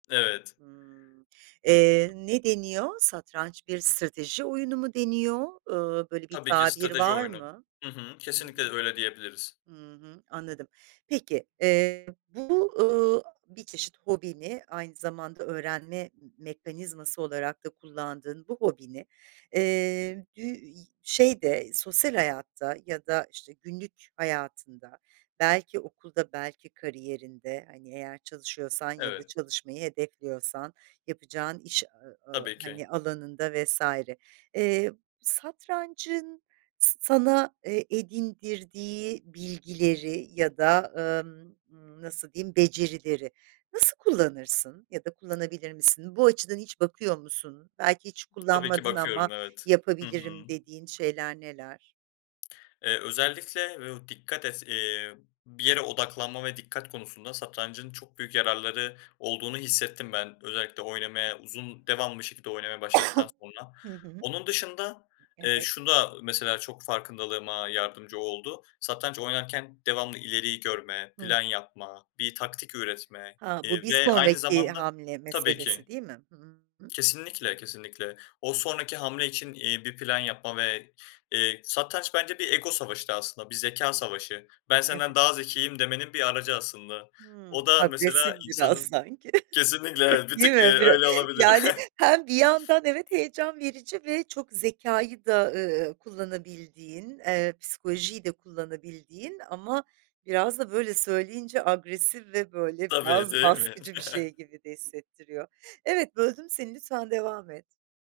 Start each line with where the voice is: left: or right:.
left: Evet.
right: Hımm. Eee, ne deniyor, satranç bir strateji oyunu mu deniyor? Eee, böyle bir
left: Tabii ki
right: tabir
left: strateji
right: var
left: oyunu.
right: mı?
left: Hı hı.
right: Hı
left: Kesinlikle
right: hı,
left: öyle diyebiliriz.
right: hı hı. Anladım. Peki. Eee, bu, ııı, a bir çeşit hobini, aynı zamanda öğrenme m mekanizması olarak da kullandığın bu hobini, eee, bü i şeyde, sosyal hayatta ya da işte günlük hayatında, belki okulda, belki kariyerinde, hani, eğer çalışıyorsan ya da
left: Evet.
right: çalışmayı hedefliyorsan yapacağın iş a a
left: Tabii ki.
right: hani, alanında vs. eee, satrancın s sana, eee, edindirdiği bilgileri ya da, emm, nasıl diyeyim, becerileri nasıl kullanırsın ya da kullanabilir misin? Bu açıdan hiç bakıyor musun? Belki hiç
left: Tabii ki
right: kullanmadın ama
left: bakıyorum, evet. Hı
right: "yapabilirim"
left: hı.
right: dediğin şeyler neler?
left: Eee, özellikle [unintelligible] o dikkat et eee, bir yere odaklanma ve dikkat konusunda satrancın çok büyük yararları olduğunu hissettim ben özellikle oynamaya uzun devamlı bir şekilde oynamaya başladıktan sonra.
right: Hı hı.
left: Onun dışında, eee,
right: Evet.
left: şu da mesela çok farkındalığıma yardımcı oldu satranç oynarken devamlı ileriyi görme,
right: Hı.
left: plan yapma, bir taktik üretme,
right: Ha, bu
left: eee,
right: bir
left: ve aynı
right: sonraki
left: zamanda
right: hamle
left: Tabii
right: meselesi,
left: ki.
right: değil mi? Hı hı.
left: Kesinlikle, kesinlikle. O sonraki hamle için, eee, bir plan yapma ve, eee, satranç bence bir ego savaşı da aslında, bir zekâ savaşı. "Ben senden
right: Evet.
left: daha zekiyim," demenin bir aracı aslında.
right: Hıı.
left: O da,
right: Agresif
left: mesela,
right: biraz
left: insanın
right: sanki,
left: Kesinlikle evet, bir
right: değil
left: tık, eee,
right: mi? Bir
left: öyle olabilir.
right: yani, hem bir yandan, evet, heyecan verici ve çok zekâyı da, ııı, kullanabildiğin, eee, psikolojiyi de kullanabildiğin ama biraz da böyle söyleyince agresif ve böyle
left: Tabii,
right: biraz
left: değil mi?
right: baskıcı bir şey gibi de hissettiriyor. Evet, böldüm seni, lütfen devam et.